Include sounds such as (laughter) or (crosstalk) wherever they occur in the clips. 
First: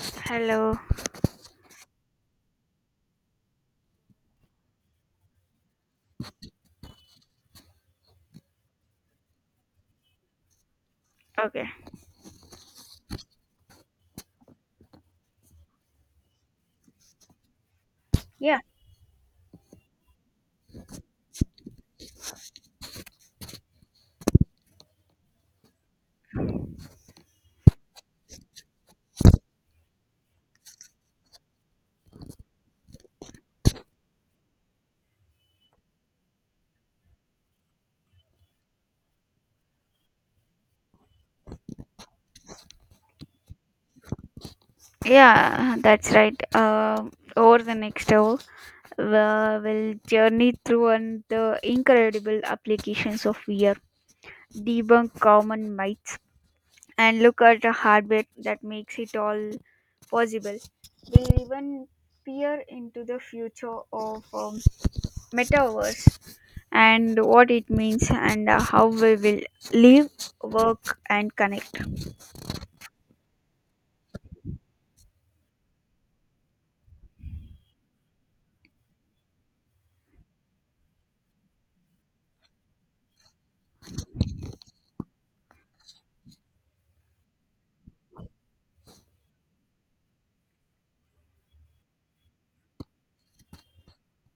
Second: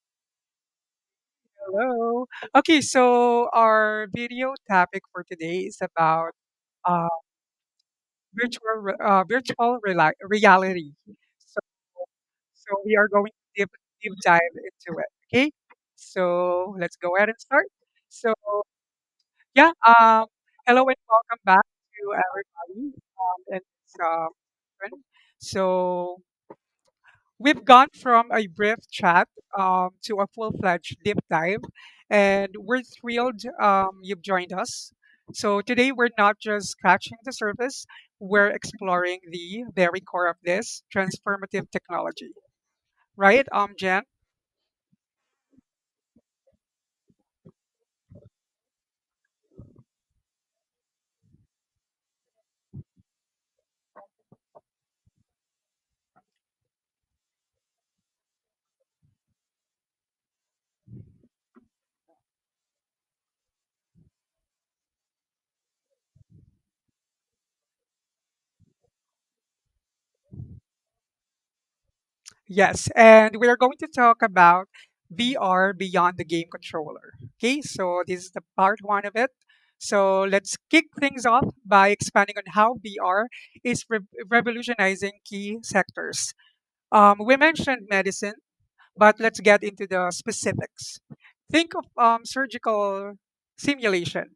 Hello. Hello. Okay, so our video topic for today is about uh, virtual reality. So, Okay. so we are going to deep dive into it. Okay, so let's go ahead and start. So Yeah. yeah, hello and welcome back to everybody. And um, friend. So We've gone from a brief chat, to a full fledged deep dive, and we're thrilled you've joined us. So today we're not just scratching the surface, we're exploring the very core of this transformative technology. Right, Jen? Yeah, that's right. Over the next hour, we will journey through on the incredible applications of VR, debunk common myths, and look at the hardware that makes it all possible. We'll even peer into the future of metaverse and what it means and how we will live, work, and connect. Yes, and we are going to talk about VR beyond the game controller. Okay, so this is the part one of it. So let's kick things off by expanding on how VR is revolutionizing key sectors. We mentioned medicine, but let's get into the specifics. Think of surgical simulation.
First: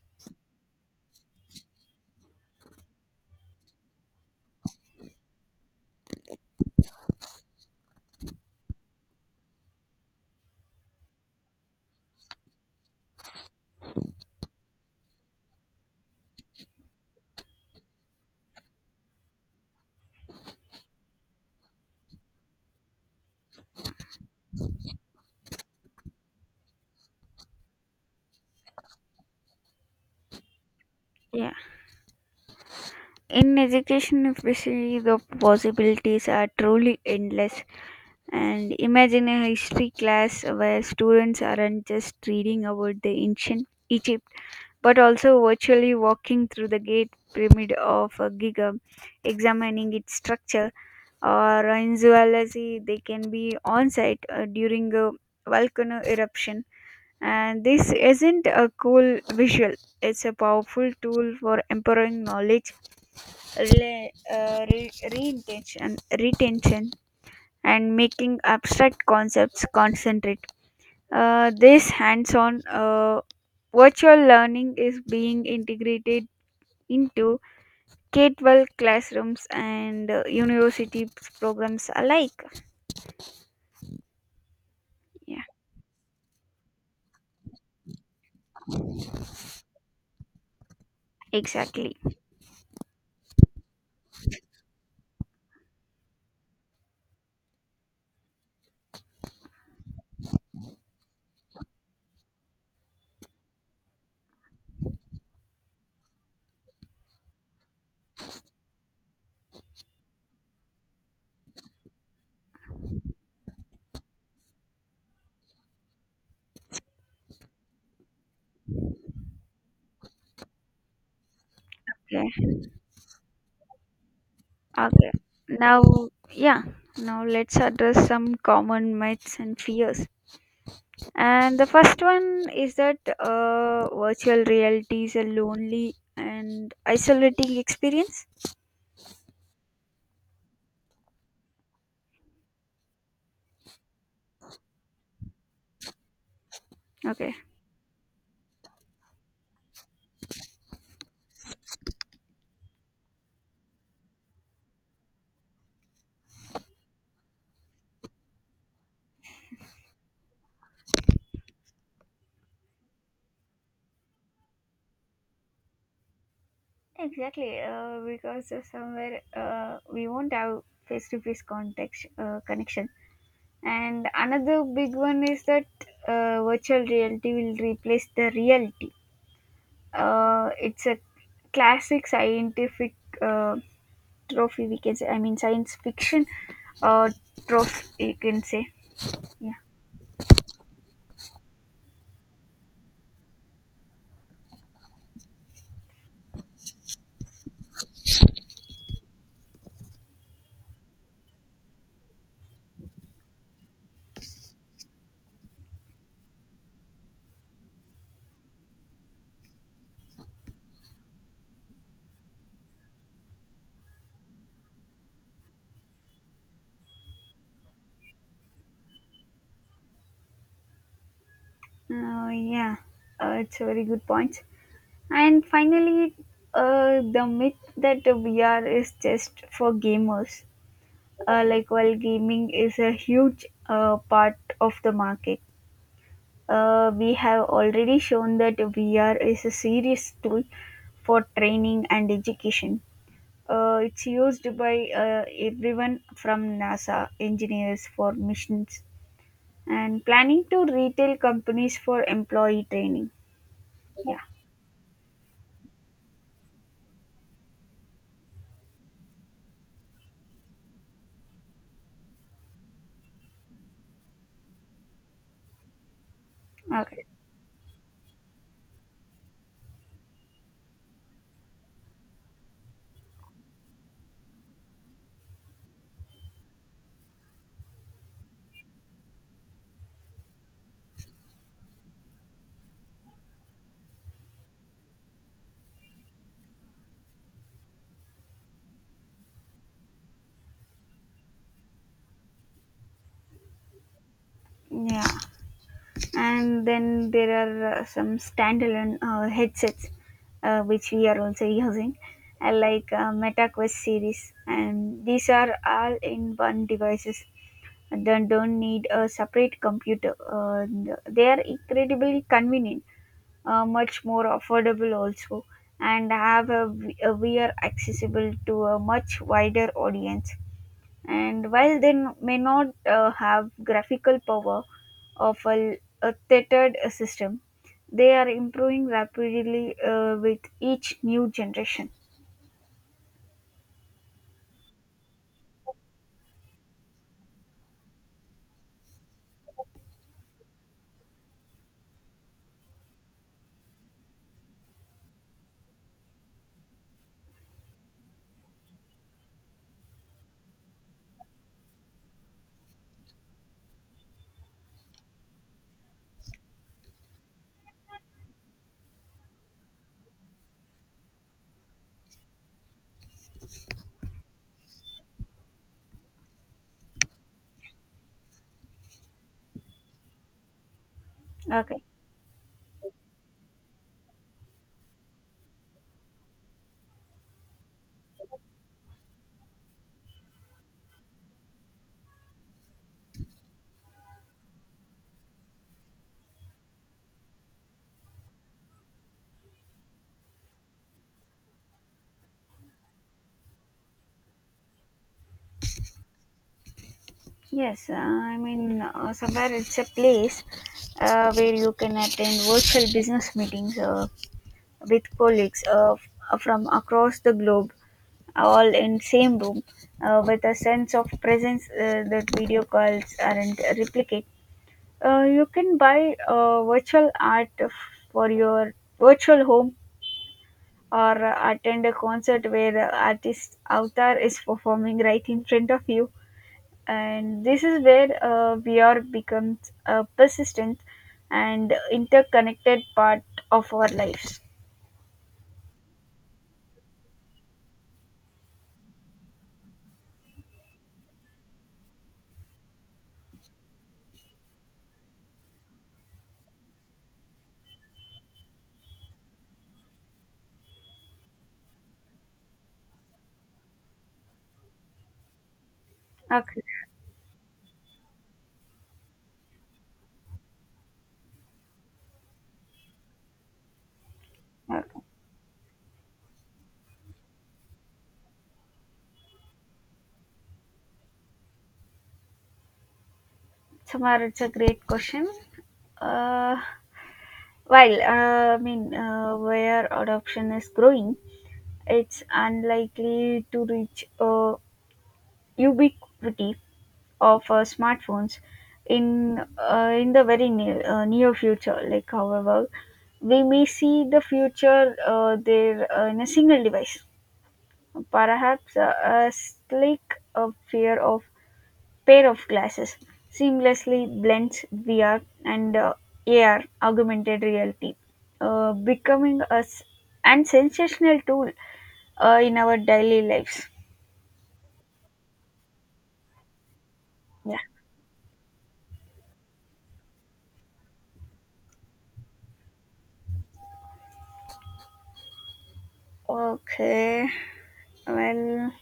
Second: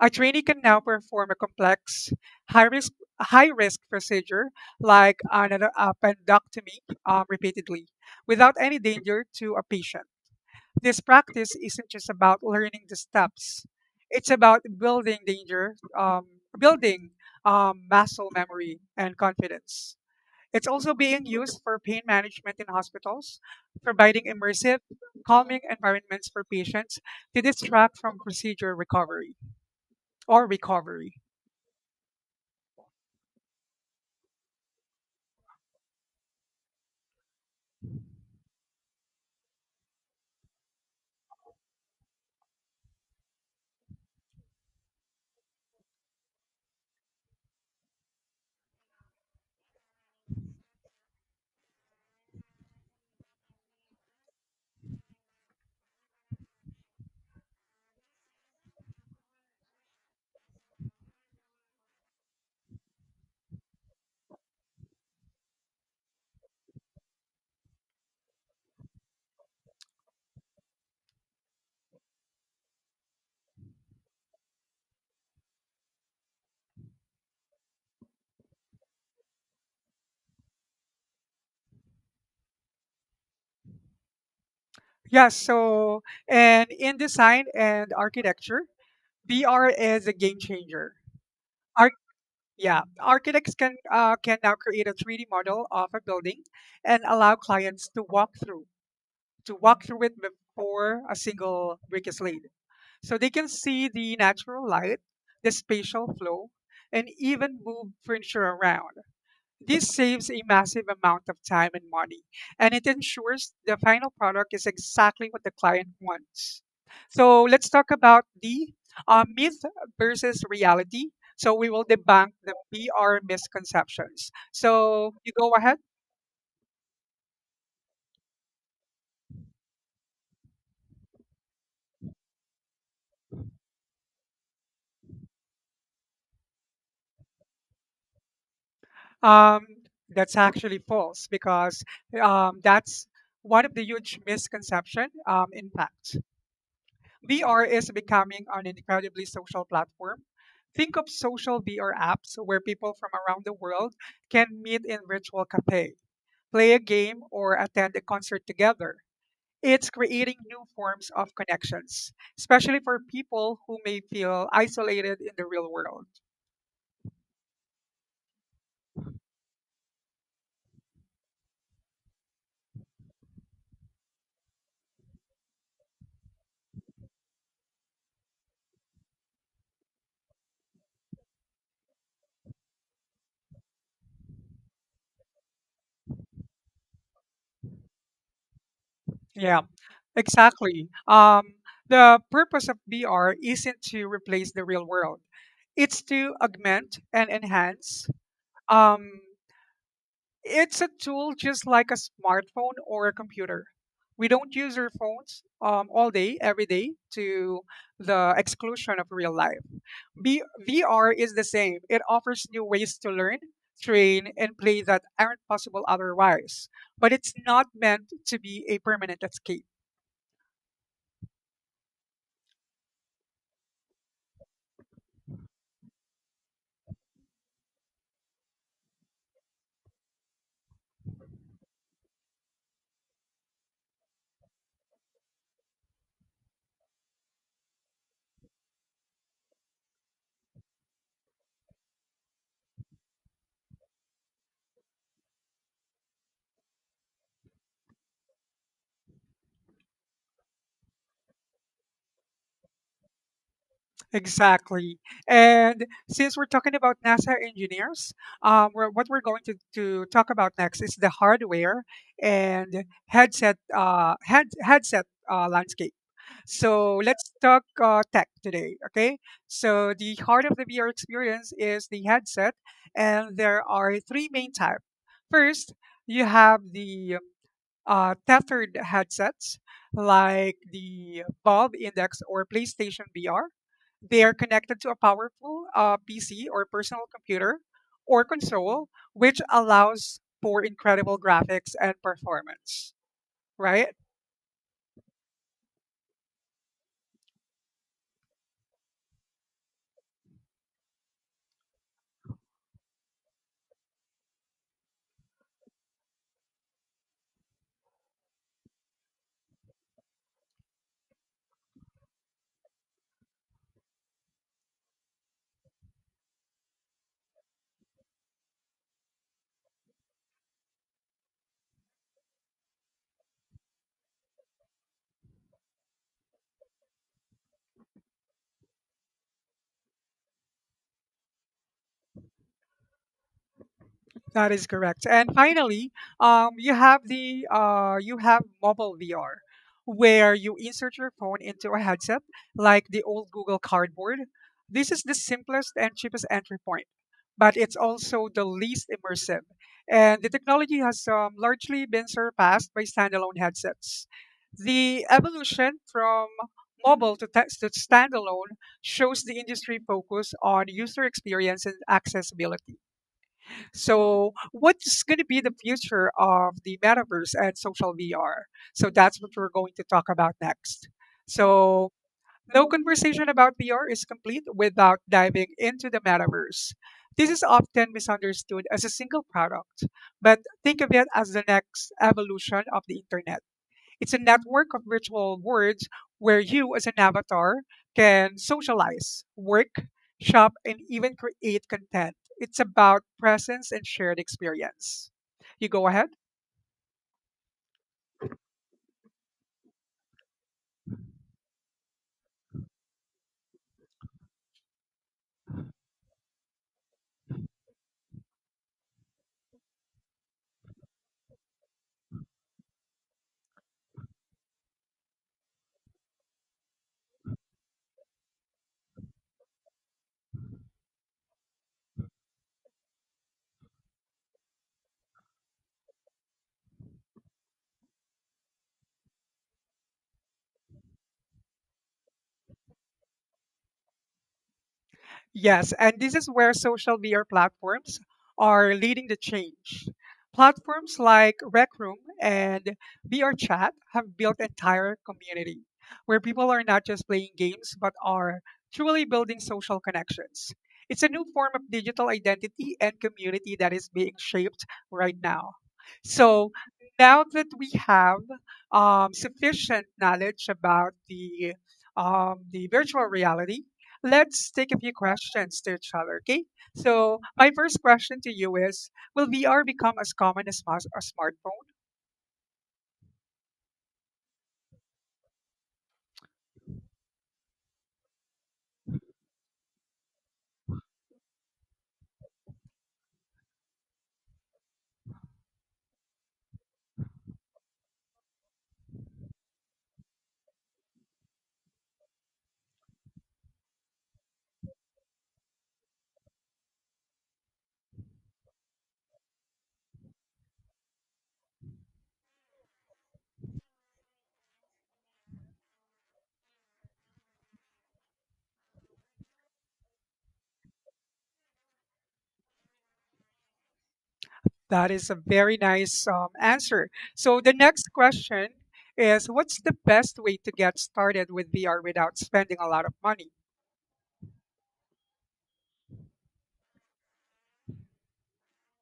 A trainee can now perform a complex, high-risk high-risk procedure like an appendectomy, repeatedly without any danger to a patient. This practice isn't just about learning the steps; it's about building muscle memory and confidence. It's also being used for pain management in hospitals, providing immersive, calming environments for patients to distract from procedure recovery or recovery. Yeah. In education, especially, the possibilities are truly endless. And imagine a history class where students aren't just reading about the ancient Egypt, but also virtually walking through the gate pyramid of a Giza, examining its structure. Or in zoology, they can be on site during a volcano eruption. And this isn't a cool visual; it's a powerful tool for empowering knowledge reintention, retention, and making abstract concepts concentrate. This hands-on virtual learning is being integrated into K-12 classrooms and university programs alike. Yeah, Yeah, so and in design and architecture, VR is a game changer. Arch- exactly. yeah, Architects can now create a 3D model of a building and allow clients to walk through it before a single brick is laid. So they can see the natural light, the spatial flow, and even move furniture around. This saves a massive amount of time and money, and it ensures the final product is exactly what the client wants. So let's talk about the myth versus reality. So we will debunk Okay. the PR misconceptions. Okay. So you go ahead. Now, yeah. Now let's address some common myths and fears. And the first one is that virtual reality is a lonely and isolating experience. Um, that's actually false because that's one of the huge misconception. In fact, Okay. VR is becoming an incredibly social platform. Think of social VR apps where people from around the world can meet in virtual cafe, play a game, or attend a concert together. It's creating new forms of connections, especially for people who may feel isolated in the real world. Exactly, because somewhere we won't have face-to-face contact connection. And another big one is that virtual reality will replace the reality. It's a classic scientific uh, trophy. We can say, I mean, science fiction uh, trophy. You can say. Yeah. Yeah. Exactly. The purpose of VR isn't to replace the real world. It's to augment and enhance. Um, it's a tool just like a smartphone or a computer. We don't use our phones all day, every day, to the exclusion of real life. B- VR is the same. It offers new ways to learn, train, and play that aren't possible otherwise. But it's not meant to be a permanent escape. Yeah, it's a very good point. And finally, the myth that VR is just for gamers. Like, while gaming is a huge part of the market, we have already shown that VR is a serious tool for training and education. It's used by everyone from NASA engineers for missions and planning to retail companies for employee training. Yeah, Exactly. And since we're talking about NASA engineers, what we're to talk about next is the hardware and headset landscape. So okay. let's talk tech today, okay? So the heart of the VR experience is the headset, and there are three main types. First, you have the tethered headsets like the Valve Index or PlayStation VR. They are connected to a powerful PC or personal computer or console, which allows for incredible graphics and performance, right? Yeah, and then there are some standalone headsets which we are also using, like MetaQuest series, and these are all in one devices. And They don't need a separate computer. They are incredibly convenient, much more affordable also, and have a VR accessible to a much wider audience, and while they may not have graphical power of a tethered system, they are improving rapidly with each new generation. That is correct. And finally, you have mobile VR, where you insert your phone into a headset, like the old Google Cardboard. This is the simplest and cheapest entry point, but it's also the least immersive. And the technology has largely been surpassed by standalone headsets. The evolution from mobile to standalone shows the industry focus on user experience and accessibility. So what's going to be the future of the metaverse and social VR? So that's what we're going to talk about next. Okay. So no conversation about VR is complete without diving into the metaverse. This is often misunderstood as a single product, but think of it as the next evolution of the internet. It's a network of virtual worlds where you, as an avatar, can socialize, work, shop, and even create content. It's about presence and shared experience. You go ahead. Yes, I mean, somewhere it's a place where you can attend virtual business meetings with colleagues from across the globe, all in same room, with a sense of presence that video calls aren't replicating. You can buy virtual art for your virtual home or attend a concert where the artist avatar is performing right in front of you. And this is where VR becomes a persistent and interconnected part of our lives. Yes, and this is where social media platforms are leading the change. Platforms like Rec Room and VR Chat have built entire community where people are not just playing games but are truly building social connections. It's a new form of digital identity and community that is being shaped right now. So Okay. now that we have sufficient knowledge about the virtual reality, let's take a few Okay. questions to each other, okay? So my first question to you is, will VR become as common as a smartphone? Samar, it's a great question. Uh, well, I mean, where adoption is growing, it's unlikely to reach ubiquity of smartphones in the very near future. Like, however we may see the future there, in a single device, perhaps a slick uh, pair of pair of glasses seamlessly blends VR and AR, augmented reality, becoming a s- and sensational tool in our daily lives. That is a very nice answer. So the Yeah. next question is, what's the best way to get started with VR without spending a lot of money? Okay. Well,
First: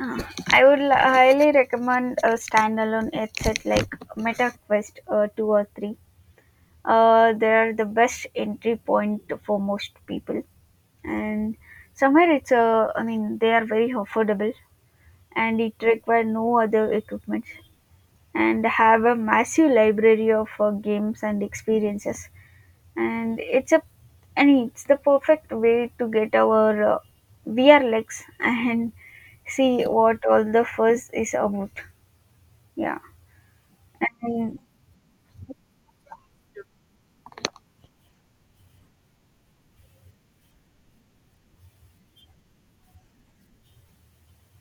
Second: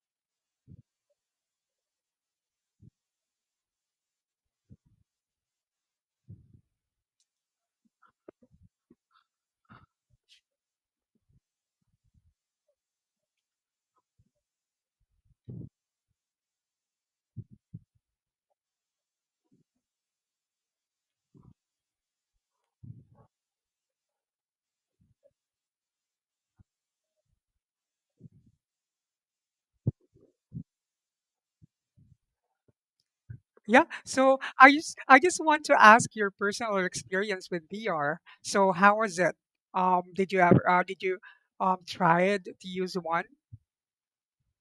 Uh, I highly recommend a standalone headset like MetaQuest 2 or 3. They are the best entry point for most people. And somewhere it's a, I mean, they are very affordable and it require no other equipment and have a massive library of games and experiences. And it's a, I mean, it's the perfect way to get our VR legs (laughs) and see what all the fuss is about. Yeah, Yeah, so and I just want to ask your personal experience with VR. So how was it? Did you try it to use one?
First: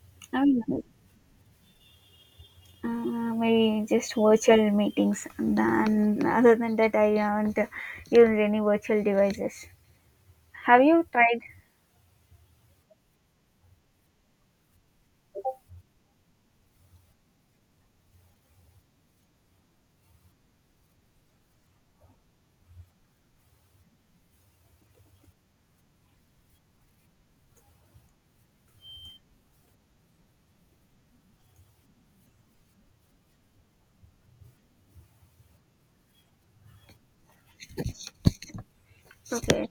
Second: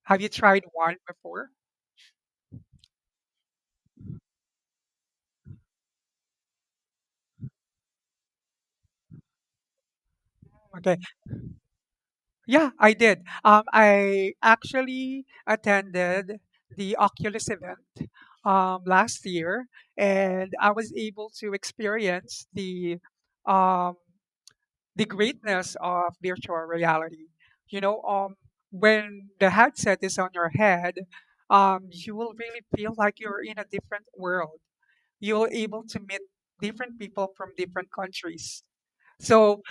Have you I tried do one before? Maybe just virtual meetings. And then, other than that, I haven't used any virtual devices. Have Okay. you tried? Yeah, I did. I actually attended the Oculus event last year, and I was able to experience um, the greatness of virtual reality. You know, when the headset is on your head, you will really feel like you're in a different world. You're able to meet different people from different countries. So Okay.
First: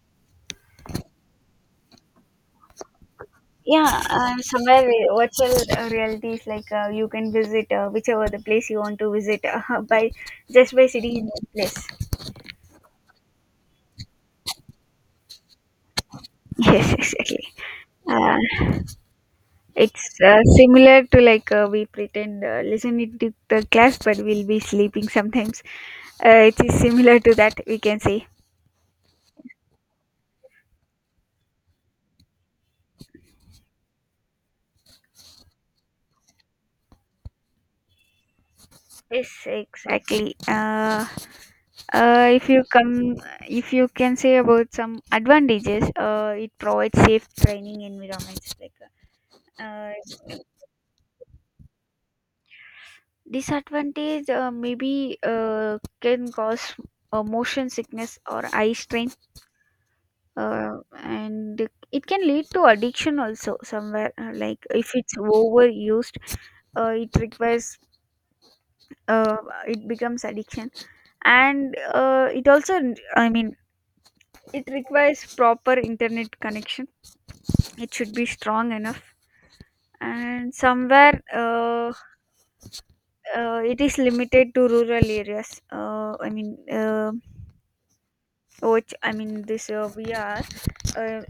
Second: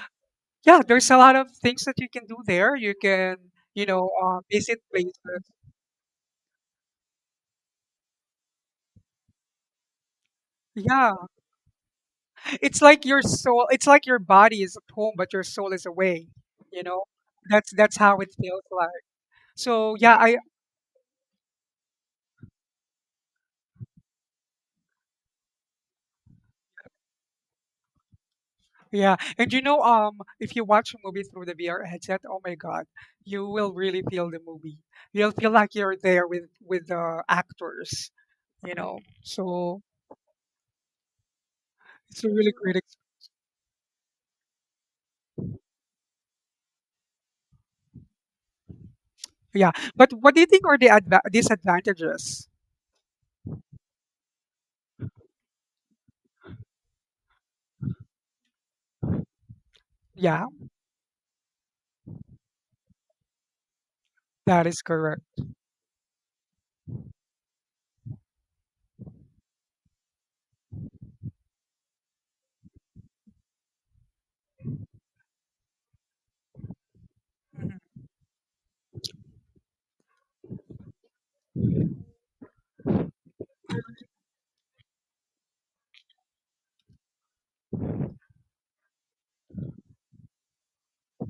yeah, there's a lot of things that you can do there. You Yeah, know, visit somewhere places. virtual reality is like, you can visit whichever the place you want to visit, (laughs) by just by Yeah, sitting in one place. (laughs) it's like your soul. It's like your body is at home, but your soul is away. You Yes, know, exactly. That's how it Uh, feels like. So yeah, It's I similar to, like, we pretend listening to the class, but we'll be sleeping sometimes. It is similar to that, we can say. yeah, and you know, if you watch a movie through the VR headset, oh my God, you will really feel the movie. You'll feel like you're there with the actors. You know, Yes, so exactly. It's uh, a if really you great. Come, if you can say about some advantages, it provides safe training environments. Like, Yeah, uh, but what do you think are the disadvantages? disadvantage, maybe can cause motion sickness or eye strain, Yeah. uh, and it can lead to addiction also somewhere, like That is if it's correct. overused. Uh, it requires uh, it becomes addiction, and it also, I mean, it requires proper internet connection, Mhm. it should be strong enough, and somewhere, it is limited to rural areas. I mean, which I mean this we are, uh,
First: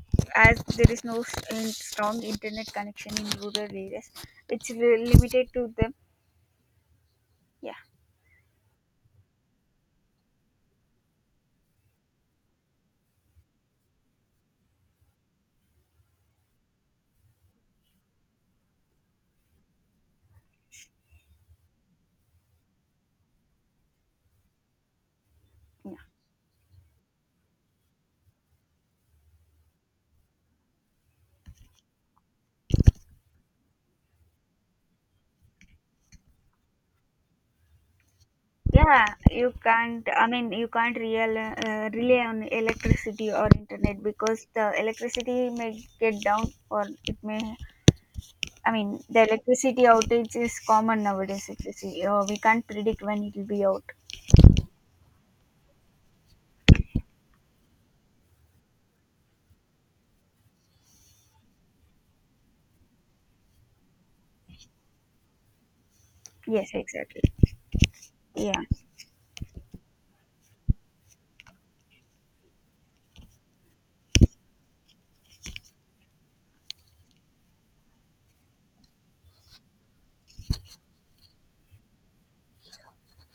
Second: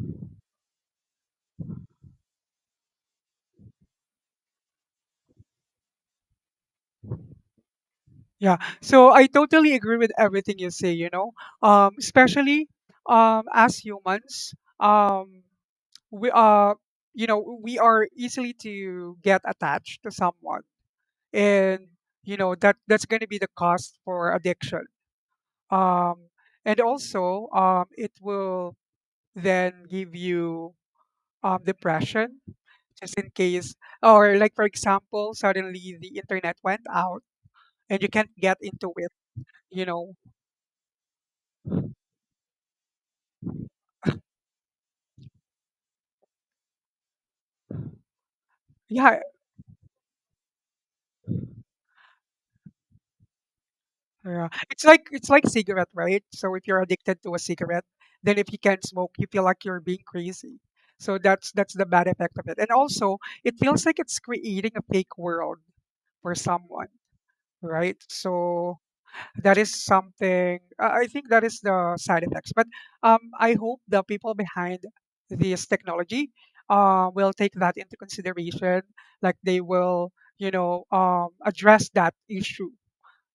as there is no strong internet connection in rural areas, it's limited to them. Yeah, Yeah. So I totally agree with everything you say, you know. Especially as humans, um we are, you know, we are easily to get attached to someone, and you know that's going to be the cost for addiction. yeah, Um and also, it will then give you depression just in case, or like for example suddenly the internet went out and you can't get into yeah. it, You you can't. know. I mean, you can't real rely on electricity or internet, (laughs) because the electricity may get down or it may. I mean, Yeah, the electricity outage is common nowadays. It's, we can't predict when it will be out. yeah. It's like cigarette, right? So if you're addicted to a cigarette, then if you can't smoke, you feel like you're being crazy. So that's the bad effect of it. And also, it feels like it's creating a fake world for Yes, someone, exactly. right? Yeah, So that is something I think that is the side effects. But I hope the people behind this technology will take that into consideration. Like they will, you know, address that issue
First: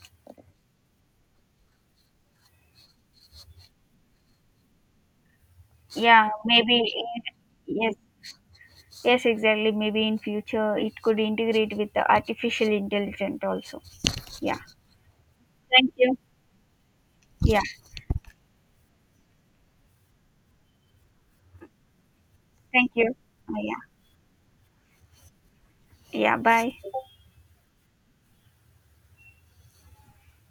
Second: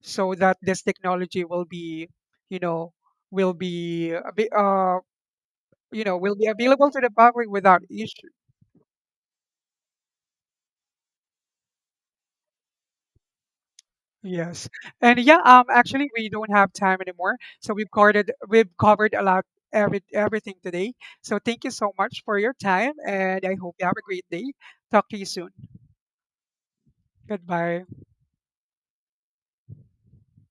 so that this technology will be, you know, will be, a bit, you know, yeah. will be available Maybe. to the public without Yes, issue. yes, exactly. Maybe in future it could integrate with the artificial intelligence also. Yeah. Yes. And yeah, Thank actually you. we don't have time anymore. Yeah. So we've covered a lot, everything today. So thank you so much for your Thank time you. and I Yeah. hope you have a great day. Talk to you soon. Yeah. Bye. Goodbye.